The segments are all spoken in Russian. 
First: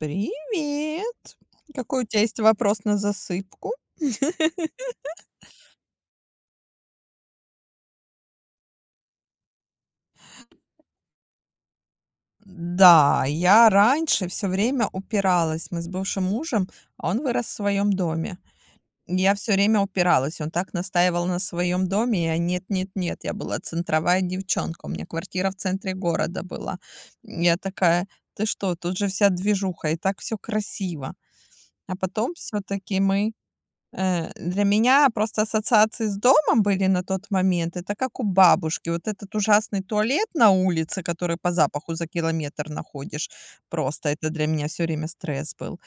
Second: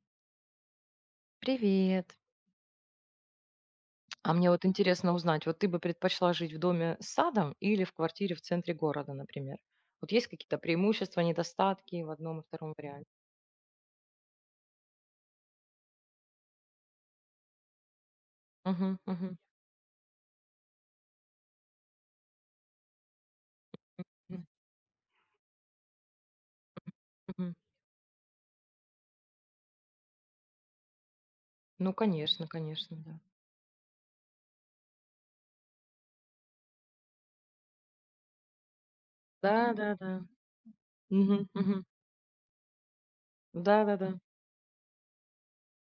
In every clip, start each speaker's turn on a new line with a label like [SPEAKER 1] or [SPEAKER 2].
[SPEAKER 1] Привет. Какой у
[SPEAKER 2] Привет.
[SPEAKER 1] тебя есть вопрос на засыпку?
[SPEAKER 2] А мне вот интересно узнать, вот ты бы предпочла жить в доме с садом или в квартире в центре города, например? Вот есть какие-то преимущества, недостатки в одном и втором варианте?
[SPEAKER 1] Да, я раньше все время упиралась. Мы с бывшим мужем, а он вырос в своем доме.
[SPEAKER 2] Мгм,
[SPEAKER 1] Я
[SPEAKER 2] мгм,
[SPEAKER 1] все время упиралась. Он так настаивал на своем доме. Я: "Нет, нет, нет". Я была центровая
[SPEAKER 2] мгм,
[SPEAKER 1] девчонка. У меня квартира в центре города была.
[SPEAKER 2] мгм.
[SPEAKER 1] Я такая: "Ты что, тут же вся движуха, и так все красиво".
[SPEAKER 2] Ну,
[SPEAKER 1] А потом
[SPEAKER 2] конечно,
[SPEAKER 1] все
[SPEAKER 2] конечно,
[SPEAKER 1] таки
[SPEAKER 2] да.
[SPEAKER 1] мы для меня просто ассоциации с домом были на тот момент. Это как у бабушки. Вот этот
[SPEAKER 2] Да,
[SPEAKER 1] ужасный
[SPEAKER 2] да, да.
[SPEAKER 1] туалет на улице, который
[SPEAKER 2] Мгм,
[SPEAKER 1] по
[SPEAKER 2] мгм.
[SPEAKER 1] запаху за километр находишь.
[SPEAKER 2] Да, да,
[SPEAKER 1] Просто
[SPEAKER 2] да.
[SPEAKER 1] это для меня все время стресс был.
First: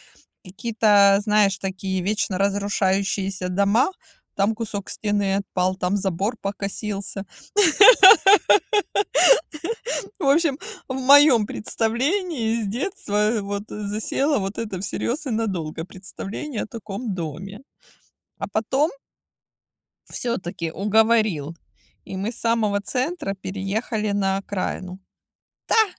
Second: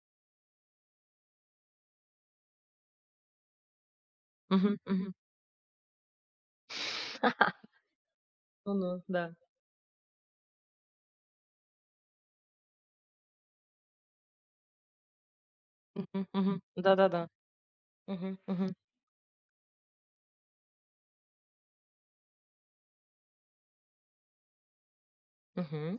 [SPEAKER 1] Какие-то, знаешь, такие вечно разрушающиеся дома. Там
[SPEAKER 2] Мгм,
[SPEAKER 1] кусок
[SPEAKER 2] мгм.
[SPEAKER 1] стены отпал, там забор покосился.
[SPEAKER 2] Ну-ну, да.
[SPEAKER 1] В общем, в моем представлении с детства вот засело вот это всерьез и надолго
[SPEAKER 2] Мгм, мгм.
[SPEAKER 1] представление о
[SPEAKER 2] Да, да,
[SPEAKER 1] таком
[SPEAKER 2] да.
[SPEAKER 1] доме.
[SPEAKER 2] Мгм,
[SPEAKER 1] А
[SPEAKER 2] мгм,
[SPEAKER 1] потом все таки уговорил, и мы с самого центра переехали на окраину.
[SPEAKER 2] мгм.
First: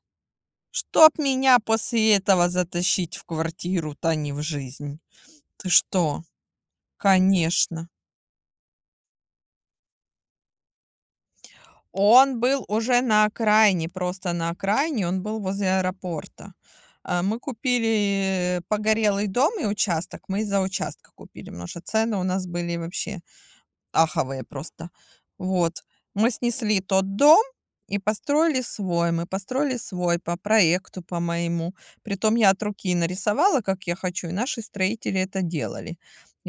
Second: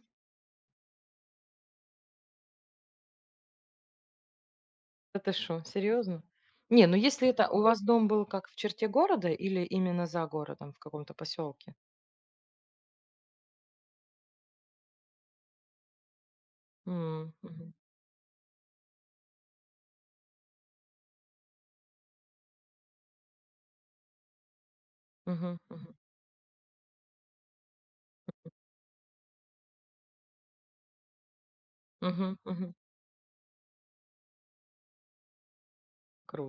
[SPEAKER 1] Чтоб меня после этого затащить в квартиру-то не в жизнь.
[SPEAKER 2] Да ты что,
[SPEAKER 1] Ты что?
[SPEAKER 2] серьезно? Не, ну если это у вас
[SPEAKER 1] Конечно.
[SPEAKER 2] дом был как в черте города или именно за городом, в каком-то поселке?
[SPEAKER 1] Он был уже на окраине, просто на окраине, он был возле аэропорта. А,
[SPEAKER 2] М,
[SPEAKER 1] мы
[SPEAKER 2] мгм,
[SPEAKER 1] купили погорелый дом и участок, мы из-за участка купили, потому что цены у нас были вообще аховые просто.
[SPEAKER 2] мгм,
[SPEAKER 1] Вот.
[SPEAKER 2] мгм,
[SPEAKER 1] Мы снесли тот дом и построили свой. Мы построили свой по проекту, по моему. Притом
[SPEAKER 2] мгм,
[SPEAKER 1] я от
[SPEAKER 2] мгм.
[SPEAKER 1] руки нарисовала, как я хочу, и наши строители это делали.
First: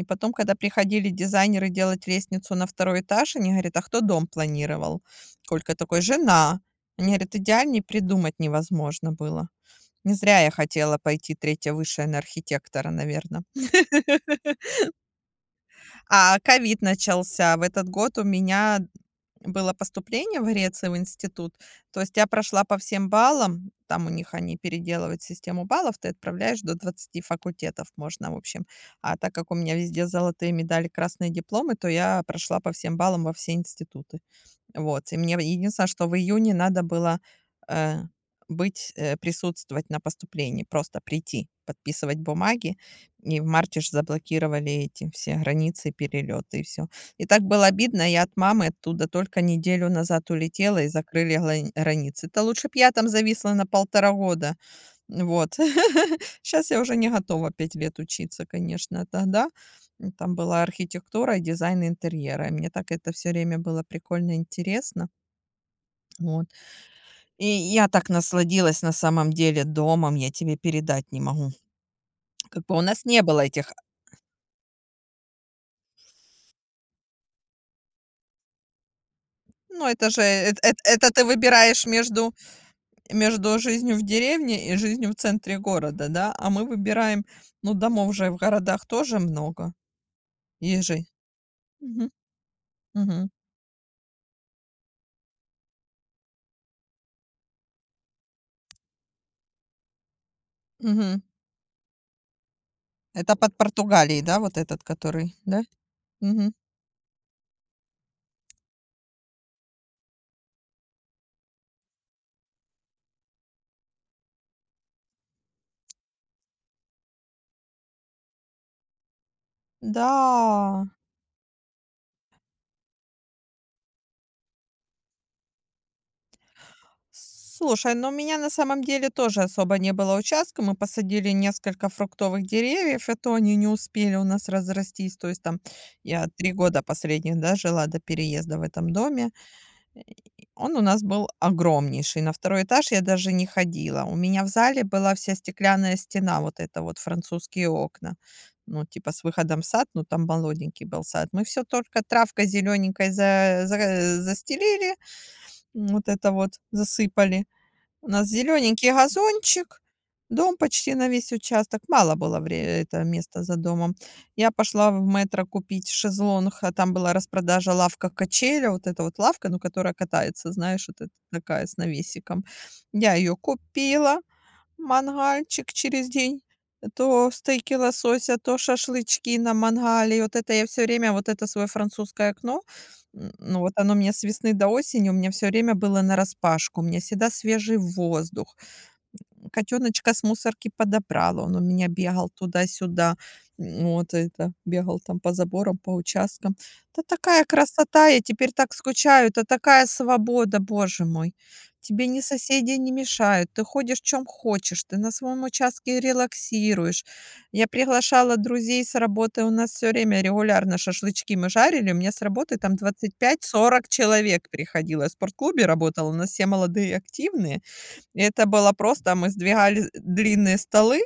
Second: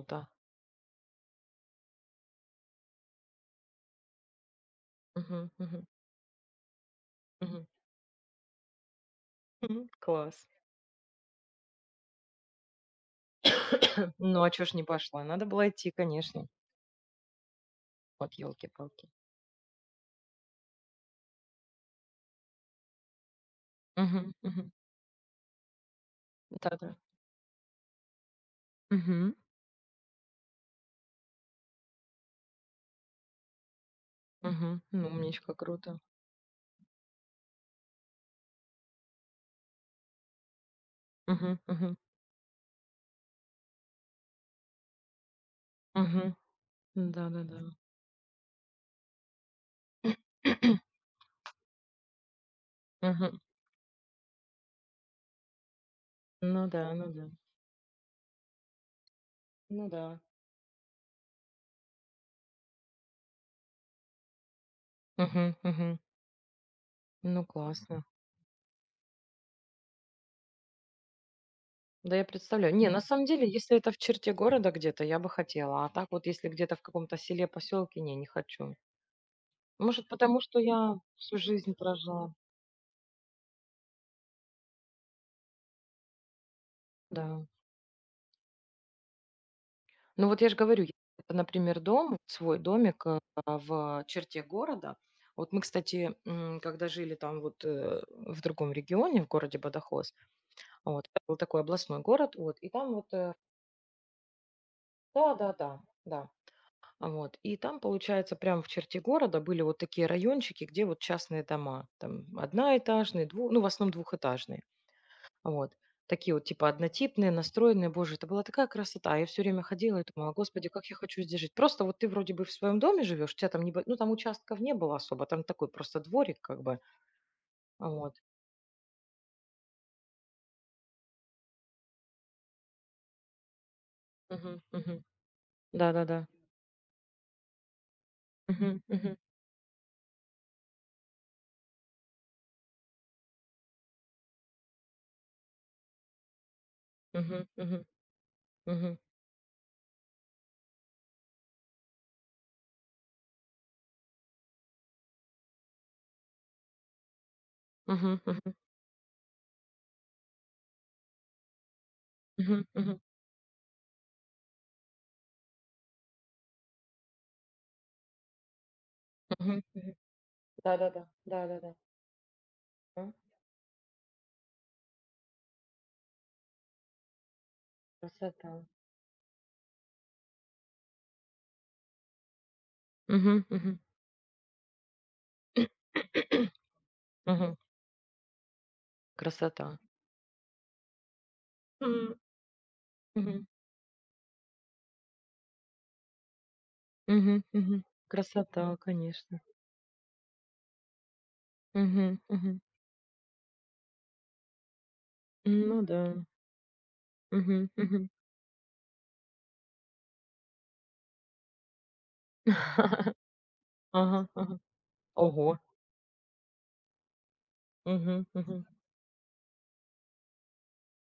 [SPEAKER 1] И потом, когда приходили дизайнеры делать лестницу на второй этаж, они говорят: "А кто дом планировал?"
[SPEAKER 2] Мгм,
[SPEAKER 1] Колька
[SPEAKER 2] мгм,
[SPEAKER 1] такой: "Жена". Они говорят:
[SPEAKER 2] мгм,
[SPEAKER 1] "Идеальней придумать невозможно было".
[SPEAKER 2] мгм.
[SPEAKER 1] Не зря
[SPEAKER 2] Класс.
[SPEAKER 1] я хотела пойти третье высшее на архитектора, наверное.
[SPEAKER 2] Ну, а чё ж не пошла? Надо было идти,
[SPEAKER 1] А
[SPEAKER 2] конечно.
[SPEAKER 1] ковид начался. В этот год у
[SPEAKER 2] Вот
[SPEAKER 1] меня
[SPEAKER 2] ёлки-палки.
[SPEAKER 1] было поступление в Греции в институт, то есть я прошла по всем баллам. Там у них
[SPEAKER 2] Мгм,
[SPEAKER 1] они
[SPEAKER 2] мгм.
[SPEAKER 1] переделывают систему баллов, ты отправляешь до
[SPEAKER 2] Да-да.
[SPEAKER 1] двадцати факультетов можно, в общем. А так
[SPEAKER 2] Мгм,
[SPEAKER 1] как у меня везде золотые медали, красные дипломы, то я прошла по всем баллам во все институты.
[SPEAKER 2] мгм. Ну,
[SPEAKER 1] Вот, и мне
[SPEAKER 2] умничка,
[SPEAKER 1] единственное,
[SPEAKER 2] круто.
[SPEAKER 1] что в июне надо было, э, быть, присутствовать на поступлении, просто прийти,
[SPEAKER 2] Мгм, мгм,
[SPEAKER 1] подписывать бумаги. И в марте ж заблокировали эти все границы,
[SPEAKER 2] мгм.
[SPEAKER 1] перелеты и все. И так
[SPEAKER 2] Да-да-да.
[SPEAKER 1] было обидно, я от мамы оттуда только неделю назад улетела и закрыли глань границы. Это лучше б я там
[SPEAKER 2] Мгм.
[SPEAKER 1] зависла на 1,5 года. Вот.
[SPEAKER 2] Ну
[SPEAKER 1] Сейчас я
[SPEAKER 2] да,
[SPEAKER 1] уже не
[SPEAKER 2] ну да.
[SPEAKER 1] готова 5 лет учиться, конечно, а тогда
[SPEAKER 2] Ну
[SPEAKER 1] ну,
[SPEAKER 2] да.
[SPEAKER 1] там была архитектура и дизайн интерьера. И мне так это все время было прикольно интересно.
[SPEAKER 2] Мгм, мгм.
[SPEAKER 1] Вот.
[SPEAKER 2] Ну,
[SPEAKER 1] И я
[SPEAKER 2] классно.
[SPEAKER 1] так насладилась на самом деле домом, я тебе передать не могу.
[SPEAKER 2] Да, я
[SPEAKER 1] Как
[SPEAKER 2] представляю.
[SPEAKER 1] бы у
[SPEAKER 2] Не, на
[SPEAKER 1] нас не
[SPEAKER 2] самом
[SPEAKER 1] было
[SPEAKER 2] деле,
[SPEAKER 1] этих...
[SPEAKER 2] если это в черте города где-то, я бы хотела. А так вот, если где-то в каком-то селе, поселке, не, не хочу.
[SPEAKER 1] Ну,
[SPEAKER 2] Может,
[SPEAKER 1] это же...
[SPEAKER 2] потому что я
[SPEAKER 1] Это, ты
[SPEAKER 2] всю жизнь
[SPEAKER 1] выбираешь
[SPEAKER 2] прожила,
[SPEAKER 1] между, между жизнью в деревне и жизнью в центре города, да? А мы выбираем...
[SPEAKER 2] да.
[SPEAKER 1] Ну, домов же в городах тоже много.
[SPEAKER 2] Ну вот я же говорю,
[SPEAKER 1] Есть же.
[SPEAKER 2] это, например,
[SPEAKER 1] Мгм.
[SPEAKER 2] дом, свой домик
[SPEAKER 1] Мгм.
[SPEAKER 2] в черте города. Вот мы, кстати, когда жили там вот в другом регионе, в городе Бадахос, вот, это
[SPEAKER 1] Мгм.
[SPEAKER 2] был такой областной город, вот, и там вот,
[SPEAKER 1] Это под Португалией, да, вот этот,
[SPEAKER 2] да,
[SPEAKER 1] который,
[SPEAKER 2] да,
[SPEAKER 1] да?
[SPEAKER 2] да, да,
[SPEAKER 1] Мгм.
[SPEAKER 2] а вот, и там, получается, прямо в черте города были вот такие райончики, где вот частные дома, там одноэтажные, ну, в основном двухэтажные. Вот. Такие вот, типа, однотипные, настроенные. Боже, это была такая красота. Я все время ходила и
[SPEAKER 1] Да.
[SPEAKER 2] думала, господи, как я хочу здесь жить. Просто вот ты вроде бы в своем доме живешь, у тебя там не... Ну, там участков не было особо, там такой просто дворик как бы.
[SPEAKER 1] Слушай, ну у
[SPEAKER 2] Вот.
[SPEAKER 1] меня на самом деле тоже особо не было участка. Мы посадили несколько фруктовых деревьев, и то они не успели у нас
[SPEAKER 2] Мгм, мгм.
[SPEAKER 1] разрастись. То есть там
[SPEAKER 2] Да-да-да.
[SPEAKER 1] я 3 года последних, да, жила до переезда в
[SPEAKER 2] Мгм,
[SPEAKER 1] этом
[SPEAKER 2] мгм,
[SPEAKER 1] доме. И он у нас был огромнейший. На второй этаж я даже не ходила. У меня в зале была вся стеклянная стена, вот это вот
[SPEAKER 2] мгм,
[SPEAKER 1] французские
[SPEAKER 2] мгм,
[SPEAKER 1] окна. Ну,
[SPEAKER 2] мгм,
[SPEAKER 1] типа с выходом в сад, ну там молоденький был сад. Мы все только травкой зелененькой застелили, вот это вот засыпали. У
[SPEAKER 2] мгм,
[SPEAKER 1] нас
[SPEAKER 2] мгм,
[SPEAKER 1] зелененький газончик, дом почти на весь участок. Мало было вре
[SPEAKER 2] мгм, мгм,
[SPEAKER 1] это места за домом. Я пошла в "Метро" купить шезлонг, а там была распродажа лавка-качеля. Вот эта вот лавка, ну,
[SPEAKER 2] мгм,
[SPEAKER 1] которая
[SPEAKER 2] мгм.
[SPEAKER 1] катается, знаешь, вот
[SPEAKER 2] Да-да-да.
[SPEAKER 1] эта такая
[SPEAKER 2] Да-да-да.
[SPEAKER 1] с навесиком.
[SPEAKER 2] А,
[SPEAKER 1] Я ее купила. Мангальчик через день. То стейки лосося,
[SPEAKER 2] красота.
[SPEAKER 1] то шашлычки на мангале. И вот это я все время, вот это свое французское окно,
[SPEAKER 2] Мгм,
[SPEAKER 1] ну, вот
[SPEAKER 2] мгм.
[SPEAKER 1] оно у меня с весны до осени, у меня все время было нараспашку. У меня всегда
[SPEAKER 2] Мгм.
[SPEAKER 1] свежий воздух.
[SPEAKER 2] Красота.
[SPEAKER 1] Котеночка с мусорки подобрала. Он у меня
[SPEAKER 2] Мгм,
[SPEAKER 1] бегал туда-сюда.
[SPEAKER 2] мгм,
[SPEAKER 1] Вот это, бегал там по заборам, по участкам. Да
[SPEAKER 2] мгм,
[SPEAKER 1] такая
[SPEAKER 2] мгм.
[SPEAKER 1] красота! Я теперь так
[SPEAKER 2] Красота,
[SPEAKER 1] скучаю.
[SPEAKER 2] конечно.
[SPEAKER 1] Это такая свобода, боже мой! Тебе ни
[SPEAKER 2] Мгм, мгм.
[SPEAKER 1] соседи не мешают. Ты ходишь чем хочешь. Ты на своем
[SPEAKER 2] Ну
[SPEAKER 1] участке
[SPEAKER 2] да.
[SPEAKER 1] релаксируешь. Я
[SPEAKER 2] Мгм, мгм.
[SPEAKER 1] приглашала друзей с работы. У нас все время регулярно шашлычки мы жарили. У меня с работы там 25-40
[SPEAKER 2] Ага,
[SPEAKER 1] человек
[SPEAKER 2] ага.
[SPEAKER 1] приходило. Я в
[SPEAKER 2] Ого.
[SPEAKER 1] спортклубе работала. У нас все молодые и активные.
[SPEAKER 2] Мгм,
[SPEAKER 1] Это
[SPEAKER 2] мгм.
[SPEAKER 1] было просто, мы сдвигали длинные столы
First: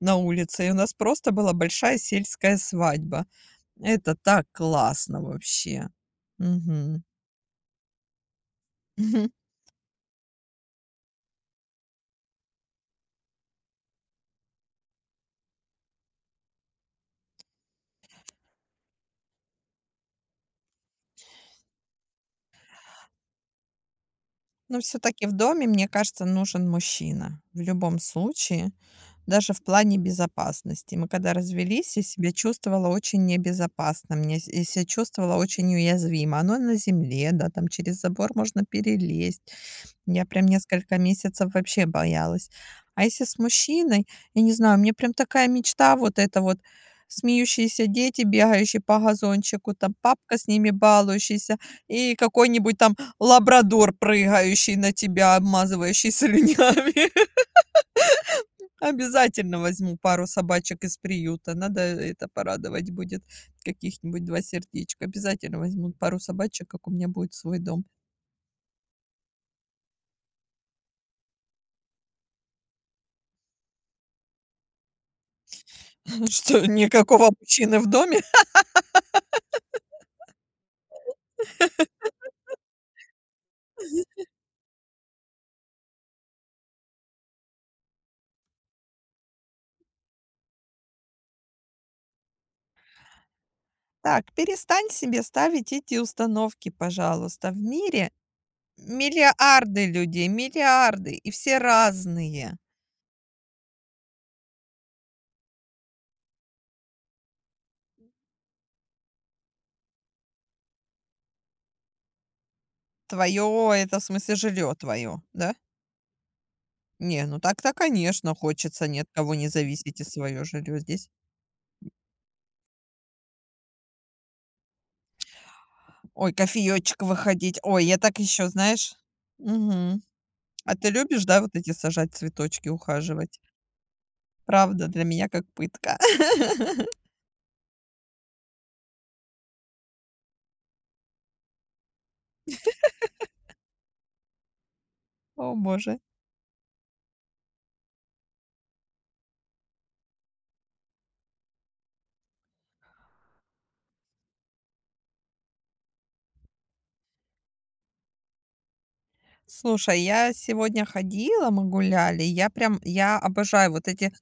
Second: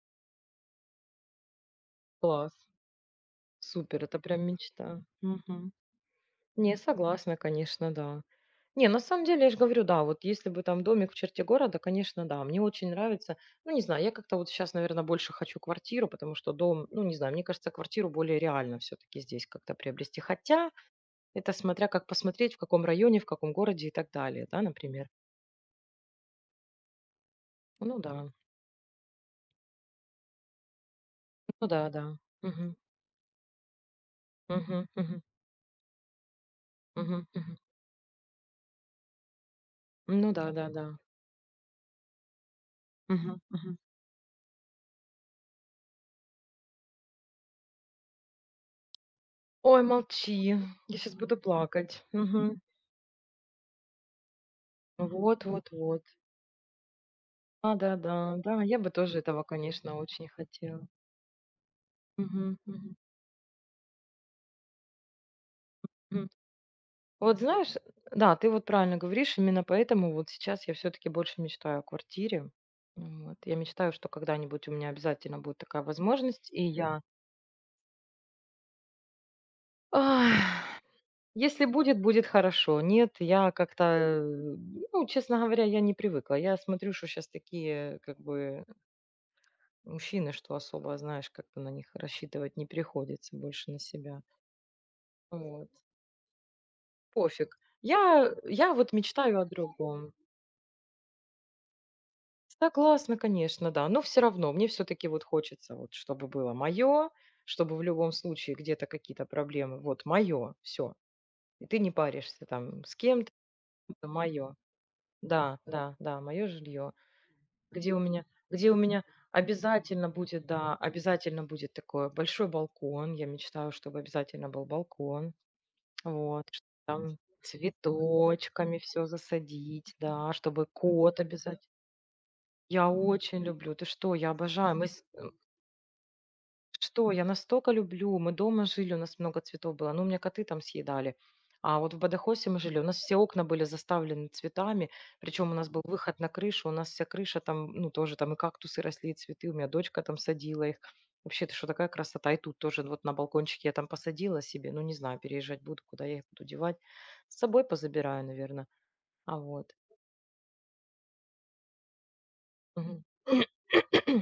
[SPEAKER 1] на улице, и у нас просто была большая
[SPEAKER 2] Класс.
[SPEAKER 1] сельская свадьба.
[SPEAKER 2] Супер,
[SPEAKER 1] Это
[SPEAKER 2] это прям
[SPEAKER 1] так
[SPEAKER 2] мечта.
[SPEAKER 1] классно
[SPEAKER 2] Мгм.
[SPEAKER 1] вообще.
[SPEAKER 2] Не,
[SPEAKER 1] Мгм.
[SPEAKER 2] согласна, конечно, да. Не, на самом
[SPEAKER 1] Мгм.
[SPEAKER 2] деле, я же говорю, да, вот если бы там домик в черте города, конечно, да, мне очень нравится. Ну, не знаю, я как-то вот сейчас, наверное, больше хочу квартиру, потому что дом, ну, не знаю, мне кажется, квартиру более реально все-таки здесь как-то приобрести. Хотя это смотря как посмотреть, в каком районе, в каком городе и так далее, да,
[SPEAKER 1] Но все
[SPEAKER 2] например.
[SPEAKER 1] таки в доме, мне кажется, нужен мужчина в любом
[SPEAKER 2] Ну да,
[SPEAKER 1] случае, даже в плане безопасности. Мы когда
[SPEAKER 2] ну да,
[SPEAKER 1] развелись, я
[SPEAKER 2] да.
[SPEAKER 1] себя
[SPEAKER 2] Мгм.
[SPEAKER 1] чувствовала очень небезопасно, мне с я себя
[SPEAKER 2] Мгм, мгм,
[SPEAKER 1] чувствовала очень уязвимо. Оно на
[SPEAKER 2] мгм,
[SPEAKER 1] земле, да,
[SPEAKER 2] мгм.
[SPEAKER 1] там через забор можно перелезть. Я
[SPEAKER 2] Ну
[SPEAKER 1] прям
[SPEAKER 2] да, да-да.
[SPEAKER 1] несколько месяцев вообще боялась. А если с
[SPEAKER 2] Мгм, мгм.
[SPEAKER 1] мужчиной, я не знаю, мне прям такая мечта вот это вот: смеющиеся дети, бегающие по газончику,
[SPEAKER 2] Ой,
[SPEAKER 1] там
[SPEAKER 2] молчи,
[SPEAKER 1] папка с
[SPEAKER 2] я
[SPEAKER 1] ними
[SPEAKER 2] сейчас буду
[SPEAKER 1] балующийся
[SPEAKER 2] плакать.
[SPEAKER 1] и
[SPEAKER 2] Мгм.
[SPEAKER 1] какой-нибудь там лабрадор, прыгающий на тебя,
[SPEAKER 2] Вот, вот, вот.
[SPEAKER 1] обмазывающий слюнями.
[SPEAKER 2] А, да-да, да, да, я бы тоже этого,
[SPEAKER 1] Обязательно
[SPEAKER 2] конечно,
[SPEAKER 1] возьму пару
[SPEAKER 2] очень
[SPEAKER 1] собачек
[SPEAKER 2] хотела.
[SPEAKER 1] из приюта. Надо это
[SPEAKER 2] Мгм,
[SPEAKER 1] порадовать
[SPEAKER 2] мгм,
[SPEAKER 1] будет. Каких-нибудь 2 сердечка. Обязательно возьму пару
[SPEAKER 2] мгм.
[SPEAKER 1] собачек, как у меня будет
[SPEAKER 2] Вот
[SPEAKER 1] свой
[SPEAKER 2] знаешь,
[SPEAKER 1] дом.
[SPEAKER 2] да, ты вот правильно говоришь, именно поэтому вот сейчас я все-таки больше мечтаю о квартире. Вот. Я мечтаю, что когда-нибудь у меня обязательно будет такая возможность, и
[SPEAKER 1] Что,
[SPEAKER 2] я
[SPEAKER 1] никакого мужчины в доме?
[SPEAKER 2] Если будет, будет хорошо. Нет, я как-то, ну, честно говоря, я не привыкла. Я смотрю, что сейчас такие, как бы, мужчины, что особо, знаешь, как-то на них рассчитывать не приходится, больше на себя.
[SPEAKER 1] Так, перестань себе
[SPEAKER 2] Вот.
[SPEAKER 1] ставить эти установки, пожалуйста.
[SPEAKER 2] Пофиг.
[SPEAKER 1] В
[SPEAKER 2] Я,
[SPEAKER 1] мире
[SPEAKER 2] я вот мечтаю о
[SPEAKER 1] миллиарды
[SPEAKER 2] другом.
[SPEAKER 1] людей, миллиарды, и все разные.
[SPEAKER 2] Согласна, конечно, да. Но все равно мне все-таки вот хочется, вот, чтобы было мое, чтобы в любом случае где-то какие-то проблемы. Вот мое, все. И ты не паришься там с кем-то,
[SPEAKER 1] Твое это, в смысле,
[SPEAKER 2] мое.
[SPEAKER 1] жилье твое, да?
[SPEAKER 2] Да, да, да, мое жилье.
[SPEAKER 1] Не, ну так-то,
[SPEAKER 2] Где у меня
[SPEAKER 1] конечно,
[SPEAKER 2] где у
[SPEAKER 1] хочется ни
[SPEAKER 2] меня
[SPEAKER 1] от кого не зависеть и
[SPEAKER 2] обязательно
[SPEAKER 1] свое
[SPEAKER 2] будет, да,
[SPEAKER 1] жилье здесь.
[SPEAKER 2] обязательно будет такое, большой балкон. Я мечтаю, чтобы обязательно был балкон.
[SPEAKER 1] Ой,
[SPEAKER 2] Вот, что
[SPEAKER 1] кофеечек
[SPEAKER 2] там
[SPEAKER 1] выходить. Ой, я так еще,
[SPEAKER 2] цветочками
[SPEAKER 1] знаешь.
[SPEAKER 2] все засадить,
[SPEAKER 1] Мгм.
[SPEAKER 2] да, чтобы
[SPEAKER 1] А ты
[SPEAKER 2] кот
[SPEAKER 1] любишь, да, вот
[SPEAKER 2] обязательно.
[SPEAKER 1] эти сажать цветочки,
[SPEAKER 2] Я
[SPEAKER 1] ухаживать?
[SPEAKER 2] очень люблю, ты что, я обожаю. Мы
[SPEAKER 1] Правда, для
[SPEAKER 2] с
[SPEAKER 1] меня как пытка.
[SPEAKER 2] Что, я настолько люблю. Мы дома жили, у нас много цветов было. Ну, у меня коты там съедали. А вот в Бадахосе мы жили, у нас все окна были заставлены цветами, причем
[SPEAKER 1] О
[SPEAKER 2] у нас был
[SPEAKER 1] боже.
[SPEAKER 2] выход на крышу, у нас вся крыша там, ну, тоже там и кактусы росли, и цветы, у меня дочка там садила их. Вообще, это что, такая красота. И тут тоже вот на балкончике я там посадила себе, ну, не знаю, переезжать буду, куда я их буду девать. С собой позабираю, наверное. А вот.
[SPEAKER 1] Слушай, я сегодня ходила, мы гуляли. Я прям,
[SPEAKER 2] Мгм.
[SPEAKER 1] я обожаю вот эти,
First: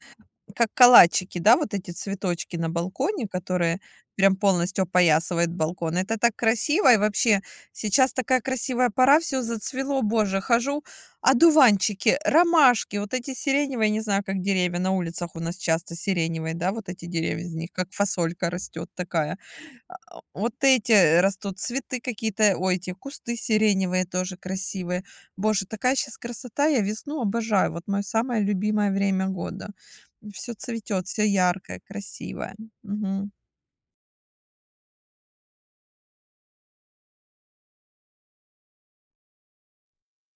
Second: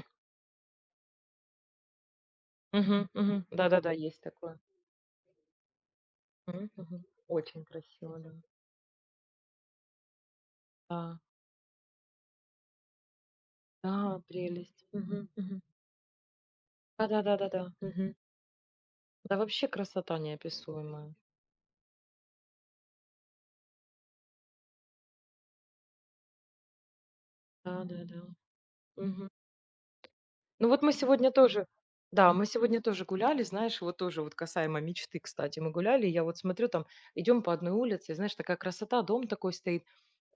[SPEAKER 1] как калачики, да, вот эти цветочки на
[SPEAKER 2] Мгм,
[SPEAKER 1] балконе,
[SPEAKER 2] мгм.
[SPEAKER 1] которые
[SPEAKER 2] Да-да-да, есть
[SPEAKER 1] прям
[SPEAKER 2] такое.
[SPEAKER 1] полностью опоясывают балкон. Это так
[SPEAKER 2] Мгм,
[SPEAKER 1] красиво. И
[SPEAKER 2] мгм.
[SPEAKER 1] вообще,
[SPEAKER 2] Очень
[SPEAKER 1] сейчас
[SPEAKER 2] красиво, да.
[SPEAKER 1] такая красивая пора, все зацвело, боже. Хожу,
[SPEAKER 2] Да.
[SPEAKER 1] одуванчики, ромашки, вот эти сиреневые, не
[SPEAKER 2] А,
[SPEAKER 1] знаю, как деревья
[SPEAKER 2] прелесть.
[SPEAKER 1] на
[SPEAKER 2] Мгм,
[SPEAKER 1] улицах у нас
[SPEAKER 2] мгм.
[SPEAKER 1] часто сиреневые, да, вот эти деревья из
[SPEAKER 2] Да-да-да-да-да.
[SPEAKER 1] них, как
[SPEAKER 2] Мгм.
[SPEAKER 1] фасолька растет
[SPEAKER 2] Да,
[SPEAKER 1] такая.
[SPEAKER 2] вообще красота
[SPEAKER 1] Вот эти
[SPEAKER 2] неописуемая.
[SPEAKER 1] растут цветы какие-то, ой, эти кусты сиреневые тоже красивые. Боже, такая сейчас красота, я весну обожаю. Вот мое
[SPEAKER 2] Да-да-да.
[SPEAKER 1] самое любимое время
[SPEAKER 2] Мгм.
[SPEAKER 1] года. Все
[SPEAKER 2] Ну вот мы
[SPEAKER 1] цветет, все
[SPEAKER 2] сегодня тоже
[SPEAKER 1] яркое,
[SPEAKER 2] да, мы
[SPEAKER 1] красивое.
[SPEAKER 2] сегодня тоже
[SPEAKER 1] Мгм.
[SPEAKER 2] гуляли, знаешь, вот тоже вот касаемо мечты, кстати, мы гуляли, и я вот смотрю, там идем по одной улице, и знаешь, такая красота, дом такой стоит,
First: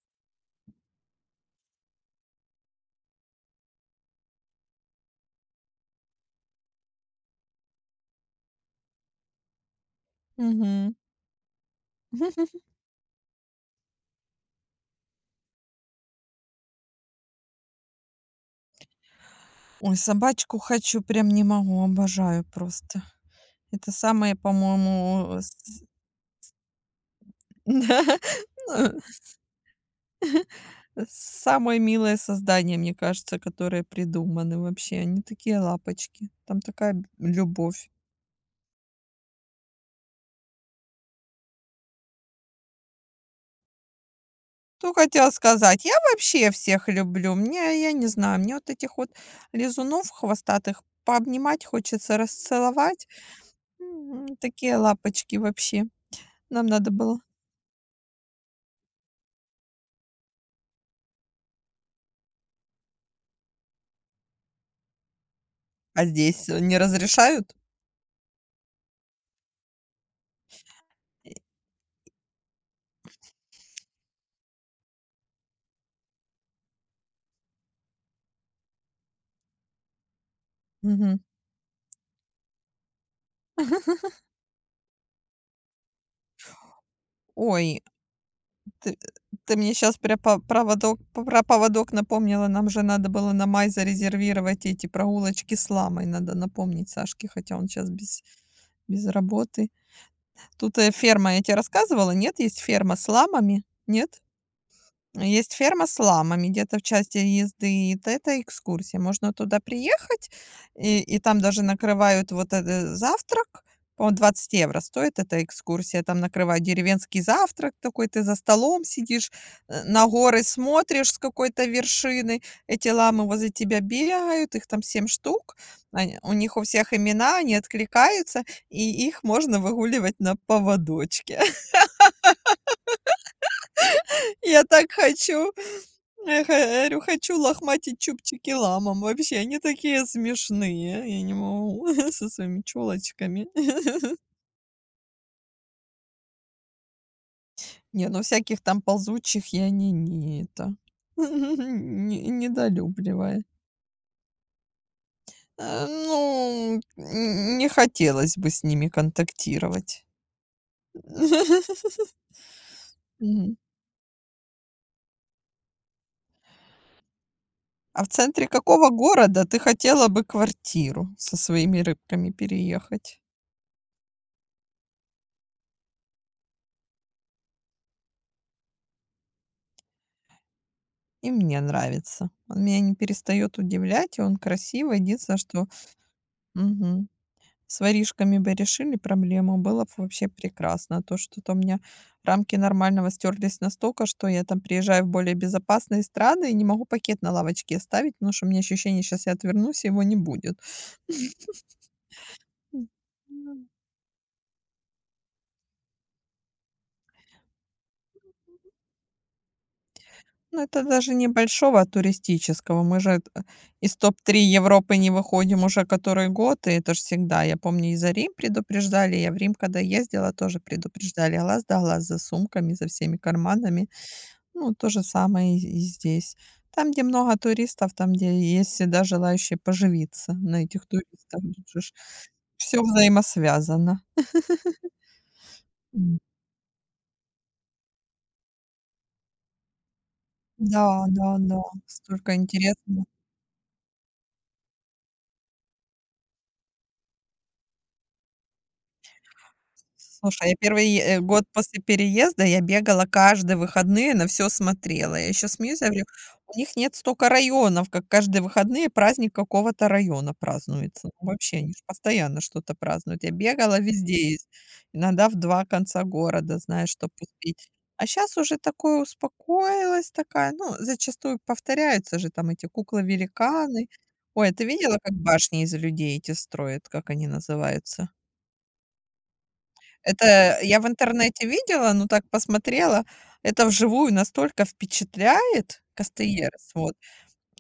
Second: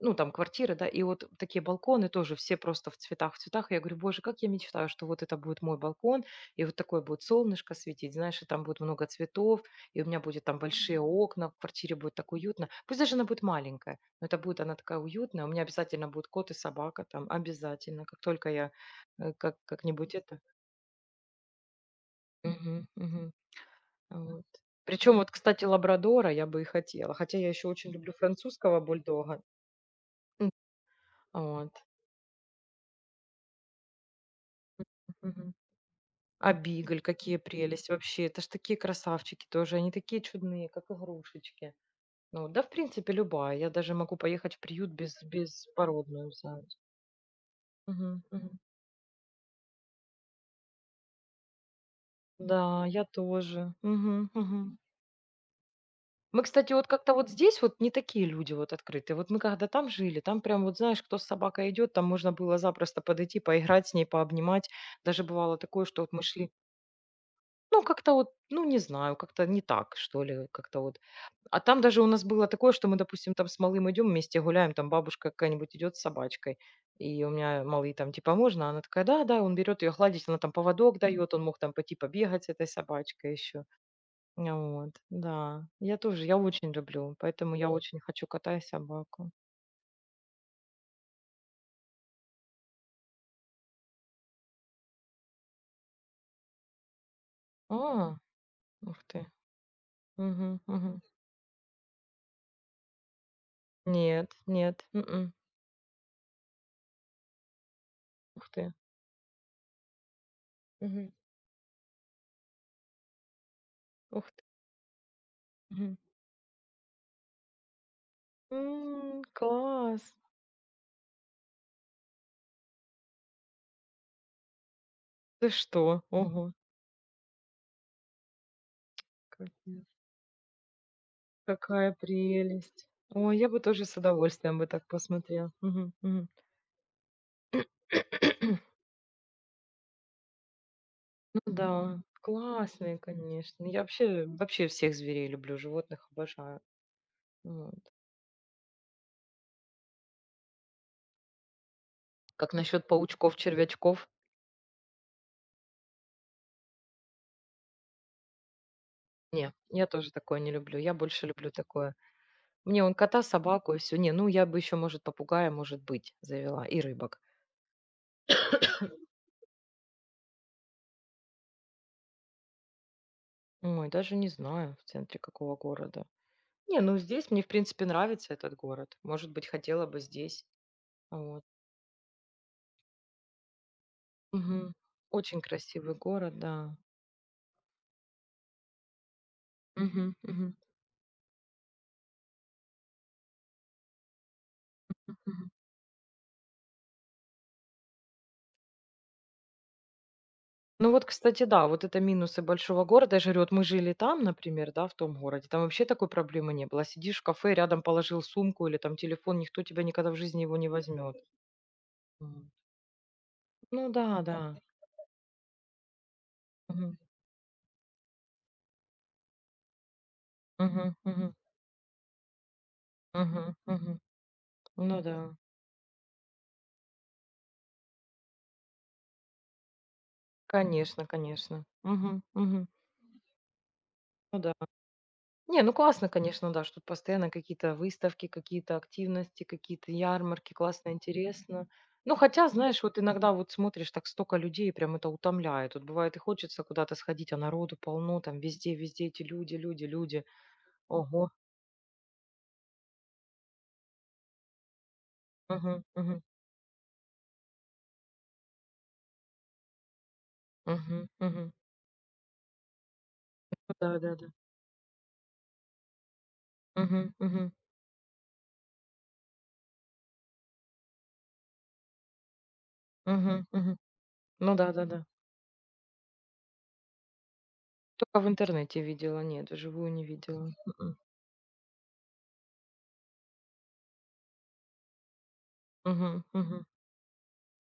[SPEAKER 2] ну, там квартира, да, и вот такие балконы тоже все просто в цветах, в цветах. И я говорю, боже, как я мечтаю, что вот это будет мой балкон, и вот такое будет солнышко светить, знаешь, и там будет много цветов, и у меня будет там
[SPEAKER 1] Мгм.
[SPEAKER 2] большие окна, в квартире будет так уютно. Пусть даже она будет маленькая, но это будет она такая уютная, у меня обязательно будет кот и собака там, обязательно, как только я Э, как
[SPEAKER 1] Ой,
[SPEAKER 2] как-нибудь это.
[SPEAKER 1] собачку хочу, прям не могу, обожаю
[SPEAKER 2] Мгм,
[SPEAKER 1] просто.
[SPEAKER 2] мгм.
[SPEAKER 1] Это самое,
[SPEAKER 2] Вот. Причем вот,
[SPEAKER 1] по-моему,
[SPEAKER 2] кстати, лабрадора я бы и хотела, хотя я еще очень
[SPEAKER 1] да,
[SPEAKER 2] люблю французского
[SPEAKER 1] ну,
[SPEAKER 2] бульдога. М, вот.
[SPEAKER 1] самое милое создание, мне кажется, которое придуманы вообще. Они
[SPEAKER 2] Мгм.
[SPEAKER 1] такие лапочки,
[SPEAKER 2] А
[SPEAKER 1] там
[SPEAKER 2] бигль,
[SPEAKER 1] такая
[SPEAKER 2] какие прелесть
[SPEAKER 1] любовь.
[SPEAKER 2] вообще. Это ж такие красавчики тоже, они такие чудные, как игрушечки. Ну да, в принципе, любая. Я даже могу поехать в приют
[SPEAKER 1] Что
[SPEAKER 2] без
[SPEAKER 1] хотела
[SPEAKER 2] без
[SPEAKER 1] сказать. Я
[SPEAKER 2] породную
[SPEAKER 1] вообще
[SPEAKER 2] взять.
[SPEAKER 1] всех люблю. Мне, я не
[SPEAKER 2] Мгм,
[SPEAKER 1] знаю, мне
[SPEAKER 2] мгм.
[SPEAKER 1] вот этих вот лизунов хвостатых пообнимать хочется,
[SPEAKER 2] Да, я
[SPEAKER 1] расцеловать.
[SPEAKER 2] тоже. Мгм,
[SPEAKER 1] Такие
[SPEAKER 2] мгм.
[SPEAKER 1] лапочки вообще.
[SPEAKER 2] Мы,
[SPEAKER 1] Нам
[SPEAKER 2] кстати, вот
[SPEAKER 1] надо
[SPEAKER 2] как-то
[SPEAKER 1] было.
[SPEAKER 2] вот здесь вот не такие люди вот открытые. Вот мы когда там жили, там прям вот знаешь, кто с собакой идет, там можно было запросто подойти, поиграть с ней, пообнимать. Даже бывало такое, что
[SPEAKER 1] А
[SPEAKER 2] вот мы
[SPEAKER 1] здесь
[SPEAKER 2] шли,
[SPEAKER 1] не разрешают?
[SPEAKER 2] ну как-то вот, ну не знаю, как-то не так, что ли, как-то вот. А там даже у нас было такое, что мы, допустим, там с малым идем вместе гуляем, там бабушка какая-нибудь идет с собачкой. И у меня малый там типа можно, она такая, да, да, он берет ее гладить, она там поводок
[SPEAKER 1] Мгм.
[SPEAKER 2] дает, он мог там пойти побегать с этой собачкой еще вот, да. Я тоже, я очень люблю, поэтому я
[SPEAKER 1] Ой,
[SPEAKER 2] очень хочу кота и
[SPEAKER 1] ты,
[SPEAKER 2] собаку.
[SPEAKER 1] ты мне сейчас про, проводок, про поводок напомнила. Нам же надо было на май зарезервировать эти прогулочки с ламой. Надо напомнить Сашке, хотя он сейчас
[SPEAKER 2] А,
[SPEAKER 1] без,
[SPEAKER 2] ух
[SPEAKER 1] без
[SPEAKER 2] ты.
[SPEAKER 1] работы.
[SPEAKER 2] Мгм,
[SPEAKER 1] Тут
[SPEAKER 2] мгм.
[SPEAKER 1] ферма, я тебе рассказывала, нет? Есть ферма с ламами, нет?
[SPEAKER 2] Нет, нет,
[SPEAKER 1] Есть ферма с ламами где-то в часе езды. И т это
[SPEAKER 2] Ух ты.
[SPEAKER 1] экскурсия. Можно туда приехать, и
[SPEAKER 2] Мгм.
[SPEAKER 1] и там даже накрывают вот этот завтрак. По-моему,
[SPEAKER 2] Ух ты.
[SPEAKER 1] 20 евро стоит эта
[SPEAKER 2] Мгм.
[SPEAKER 1] экскурсия. Там накрывают деревенский завтрак такой. Ты за столом
[SPEAKER 2] М,
[SPEAKER 1] сидишь, на
[SPEAKER 2] класс.
[SPEAKER 1] горы смотришь с какой-то вершины. Эти ламы возле тебя бегают, их там семь
[SPEAKER 2] Ты
[SPEAKER 1] штук.
[SPEAKER 2] что?
[SPEAKER 1] Они у
[SPEAKER 2] Ого,
[SPEAKER 1] них у всех имена, они откликаются, и их
[SPEAKER 2] как
[SPEAKER 1] можно выгуливать на поводочке.
[SPEAKER 2] какая прелесть. Ой, я бы тоже с удовольствием
[SPEAKER 1] Я
[SPEAKER 2] бы
[SPEAKER 1] так
[SPEAKER 2] так посмотрела.
[SPEAKER 1] хочу.
[SPEAKER 2] Мгм, мгм.
[SPEAKER 1] Я харю хочу лохматить чубчики ламам. Вообще, они такие смешные. Я не
[SPEAKER 2] Ну
[SPEAKER 1] могу
[SPEAKER 2] да,
[SPEAKER 1] со своими
[SPEAKER 2] классные,
[SPEAKER 1] чулочками.
[SPEAKER 2] конечно. Я вообще всех зверей люблю, животных обожаю. Вот.
[SPEAKER 1] Не, ну всяких там ползучих я не это не
[SPEAKER 2] Как насчет паучков,
[SPEAKER 1] недолюбливаю.
[SPEAKER 2] червячков?
[SPEAKER 1] Э, ну, н не хотелось бы с ними
[SPEAKER 2] Не, я
[SPEAKER 1] контактировать.
[SPEAKER 2] тоже такое не люблю. Я больше люблю такое. Мне он кота,
[SPEAKER 1] Мгм.
[SPEAKER 2] собаку и все. Не, ну я бы еще, может, попугая, может быть, завела и рыбок.
[SPEAKER 1] А в центре какого города ты хотела бы квартиру со своими рыбками переехать?
[SPEAKER 2] Ой, даже не знаю, в центре какого города. Не, ну здесь мне, в принципе, нравится этот город. Может быть, хотела бы здесь.
[SPEAKER 1] И
[SPEAKER 2] Вот.
[SPEAKER 1] мне нравится. Он меня не перестает удивлять, и он
[SPEAKER 2] Мгм.
[SPEAKER 1] красивый. Единственное,
[SPEAKER 2] Очень
[SPEAKER 1] что
[SPEAKER 2] красивый город, да.
[SPEAKER 1] мгм. С воришками бы решили проблему, было б
[SPEAKER 2] Мгм,
[SPEAKER 1] вообще
[SPEAKER 2] мгм,
[SPEAKER 1] прекрасно. А то что-то у меня рамки нормального стерлись настолько, что я там приезжаю в более
[SPEAKER 2] мгм.
[SPEAKER 1] безопасные страны и не могу пакет на лавочке оставить, потому что у меня ощущение, сейчас я отвернусь, и его не будет.
[SPEAKER 2] Ну вот, кстати, да, вот это минусы большого
[SPEAKER 1] М,
[SPEAKER 2] города. Я же говорю, вот мы
[SPEAKER 1] м.
[SPEAKER 2] жили там, например, да, в том городе, там вообще такой проблемы не было. Сидишь в кафе, рядом положил сумку или там телефон, никто тебя никогда в жизни его
[SPEAKER 1] Ну,
[SPEAKER 2] не
[SPEAKER 1] это даже
[SPEAKER 2] возьмет.
[SPEAKER 1] небольшого а
[SPEAKER 2] Мгм.
[SPEAKER 1] туристического. Мы же т
[SPEAKER 2] Ну
[SPEAKER 1] из топ
[SPEAKER 2] да,
[SPEAKER 1] три
[SPEAKER 2] да.
[SPEAKER 1] Европы не выходим уже который год, и это
[SPEAKER 2] Мгм.
[SPEAKER 1] же всегда. Я помню, и за Рим предупреждали. Я в Рим, когда ездила, тоже
[SPEAKER 2] Мгм. Мгм.
[SPEAKER 1] предупреждали. Глаз да глаз за сумками, за всеми
[SPEAKER 2] Мгм.
[SPEAKER 1] карманами.
[SPEAKER 2] Мгм.
[SPEAKER 1] Ну, то же
[SPEAKER 2] Ну да.
[SPEAKER 1] самое и здесь. Там, где много туристов, там, где есть всегда желающие поживиться на этих
[SPEAKER 2] Конечно,
[SPEAKER 1] туристах.
[SPEAKER 2] конечно.
[SPEAKER 1] Все
[SPEAKER 2] Мгм. Мгм.
[SPEAKER 1] взаимосвязано.
[SPEAKER 2] Ну да. Не, ну классно,
[SPEAKER 1] М.
[SPEAKER 2] конечно, да, что постоянно какие-то выставки, какие-то активности, какие-то ярмарки. Классно,
[SPEAKER 1] Да, да, да.
[SPEAKER 2] интересно. Ну,
[SPEAKER 1] Столько
[SPEAKER 2] хотя, знаешь, вот
[SPEAKER 1] интересного.
[SPEAKER 2] иногда вот смотришь, так столько людей, прям это утомляет. Вот бывает и хочется куда-то сходить, а народу полно, там везде, везде эти люди, люди, люди.
[SPEAKER 1] Слушай, я первый
[SPEAKER 2] Ого.
[SPEAKER 1] год после переезда я бегала каждые выходные, на все смотрела. Я еще смеюсь,
[SPEAKER 2] Мгм.
[SPEAKER 1] я говорю:
[SPEAKER 2] Мгм.
[SPEAKER 1] "У них нет столько районов, как каждые выходные праздник какого-то района празднуется".
[SPEAKER 2] Мгм.
[SPEAKER 1] Ну,
[SPEAKER 2] Мгм.
[SPEAKER 1] вообще, они ж постоянно что-то празднуют. Я
[SPEAKER 2] Ну
[SPEAKER 1] бегала
[SPEAKER 2] да,
[SPEAKER 1] везде,
[SPEAKER 2] да, да.
[SPEAKER 1] из иногда в 2 конца города, знаешь, чтобы
[SPEAKER 2] Мгм. Мгм.
[SPEAKER 1] успеть. А сейчас уже такое успокоилась такая, ну, зачастую повторяются же там эти
[SPEAKER 2] Мгм. Мгм.
[SPEAKER 1] куклы-великаны. Ой, а
[SPEAKER 2] Ну
[SPEAKER 1] ты
[SPEAKER 2] да, да,
[SPEAKER 1] видела,
[SPEAKER 2] да.
[SPEAKER 1] как башни из людей эти строят, как они называются?
[SPEAKER 2] Только в интернете видела, нет, вживую не видела.
[SPEAKER 1] Это я в
[SPEAKER 2] м
[SPEAKER 1] интернете видела, ну так посмотрела. Это вживую настолько впечатляет
[SPEAKER 2] Мгм, мгм.
[SPEAKER 1] Кастельерс, вот.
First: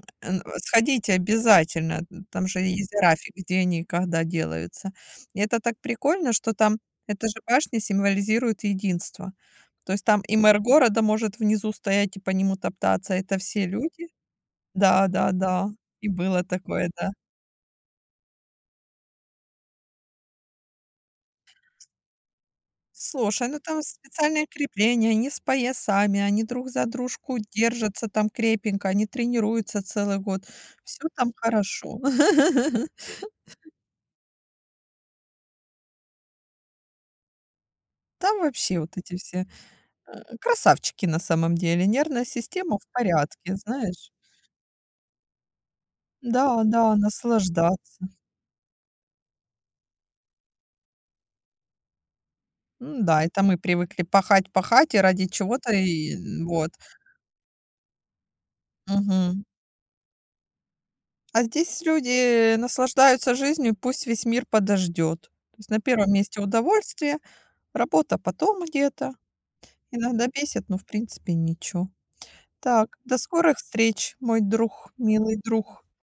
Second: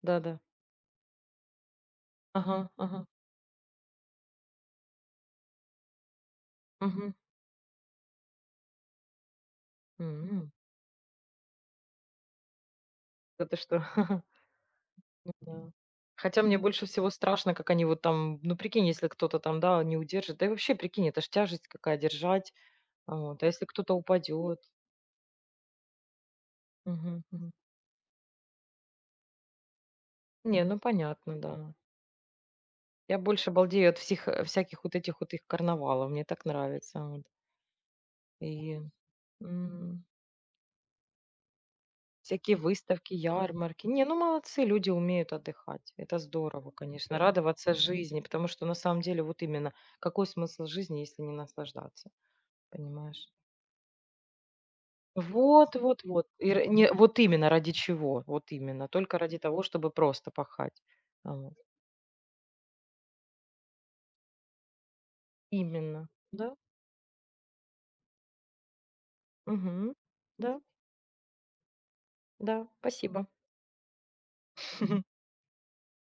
[SPEAKER 2] Да-да.
[SPEAKER 1] Сходите обязательно, там
[SPEAKER 2] Ага,
[SPEAKER 1] же есть
[SPEAKER 2] ага.
[SPEAKER 1] график, где они и когда делаются. И это так прикольно, что там
[SPEAKER 2] Мгм.
[SPEAKER 1] эта же башня символизирует единство. То есть там и
[SPEAKER 2] М.
[SPEAKER 1] мэр города может внизу стоять и по нему топтаться. Это
[SPEAKER 2] Да ты
[SPEAKER 1] все
[SPEAKER 2] что?
[SPEAKER 1] люди.
[SPEAKER 2] Ну
[SPEAKER 1] Да-да-да.
[SPEAKER 2] да.
[SPEAKER 1] И
[SPEAKER 2] Хотя
[SPEAKER 1] было
[SPEAKER 2] мне больше
[SPEAKER 1] такое,
[SPEAKER 2] всего
[SPEAKER 1] да.
[SPEAKER 2] страшно, как они вот там, ну, прикинь, если кто-то там, да, не удержит. Да и вообще, прикинь, это ж тяжесть какая держать. А вот. А
[SPEAKER 1] Слушай, ну
[SPEAKER 2] если
[SPEAKER 1] там
[SPEAKER 2] кто-то
[SPEAKER 1] специальные
[SPEAKER 2] упадет?
[SPEAKER 1] крепления, они с поясами, они друг за
[SPEAKER 2] Мгм,
[SPEAKER 1] дружку
[SPEAKER 2] мгм.
[SPEAKER 1] держатся там крепенько, они тренируются целый год.
[SPEAKER 2] Не, ну
[SPEAKER 1] Все там
[SPEAKER 2] понятно, да.
[SPEAKER 1] хорошо.
[SPEAKER 2] Я больше балдею от всех, всяких вот этих вот их карнавалов. Мне так нравится. Вот.
[SPEAKER 1] Там
[SPEAKER 2] И,
[SPEAKER 1] вообще вот эти все,
[SPEAKER 2] м.
[SPEAKER 1] э, красавчики на самом деле. Нервная
[SPEAKER 2] Всякие
[SPEAKER 1] система в
[SPEAKER 2] выставки,
[SPEAKER 1] порядке,
[SPEAKER 2] ярмарки. Не,
[SPEAKER 1] знаешь.
[SPEAKER 2] ну молодцы, люди умеют отдыхать. Это
[SPEAKER 1] Да,
[SPEAKER 2] здорово,
[SPEAKER 1] да,
[SPEAKER 2] конечно, радоваться
[SPEAKER 1] наслаждаться.
[SPEAKER 2] жизни, потому что на самом деле вот именно какой смысл жизни, если не наслаждаться,
[SPEAKER 1] М-да,
[SPEAKER 2] понимаешь?
[SPEAKER 1] это мы привыкли пахать, пахать и ради чего-то,
[SPEAKER 2] Вот, вот, вот.
[SPEAKER 1] вот.
[SPEAKER 2] Не, вот именно ради чего, вот именно. Только ради
[SPEAKER 1] Мгм.
[SPEAKER 2] того, чтобы просто пахать. А
[SPEAKER 1] А
[SPEAKER 2] вот.
[SPEAKER 1] здесь люди наслаждаются жизнью, пусть весь мир подождет. То есть на
[SPEAKER 2] Именно,
[SPEAKER 1] первом месте
[SPEAKER 2] да?
[SPEAKER 1] удовольствие. Работа потом где-то.
[SPEAKER 2] Мгм.
[SPEAKER 1] Иногда
[SPEAKER 2] Да,
[SPEAKER 1] бесит, но в принципе ничего.
[SPEAKER 2] да,
[SPEAKER 1] Так, до
[SPEAKER 2] спасибо.
[SPEAKER 1] скорых встреч, мой друг, милый друг.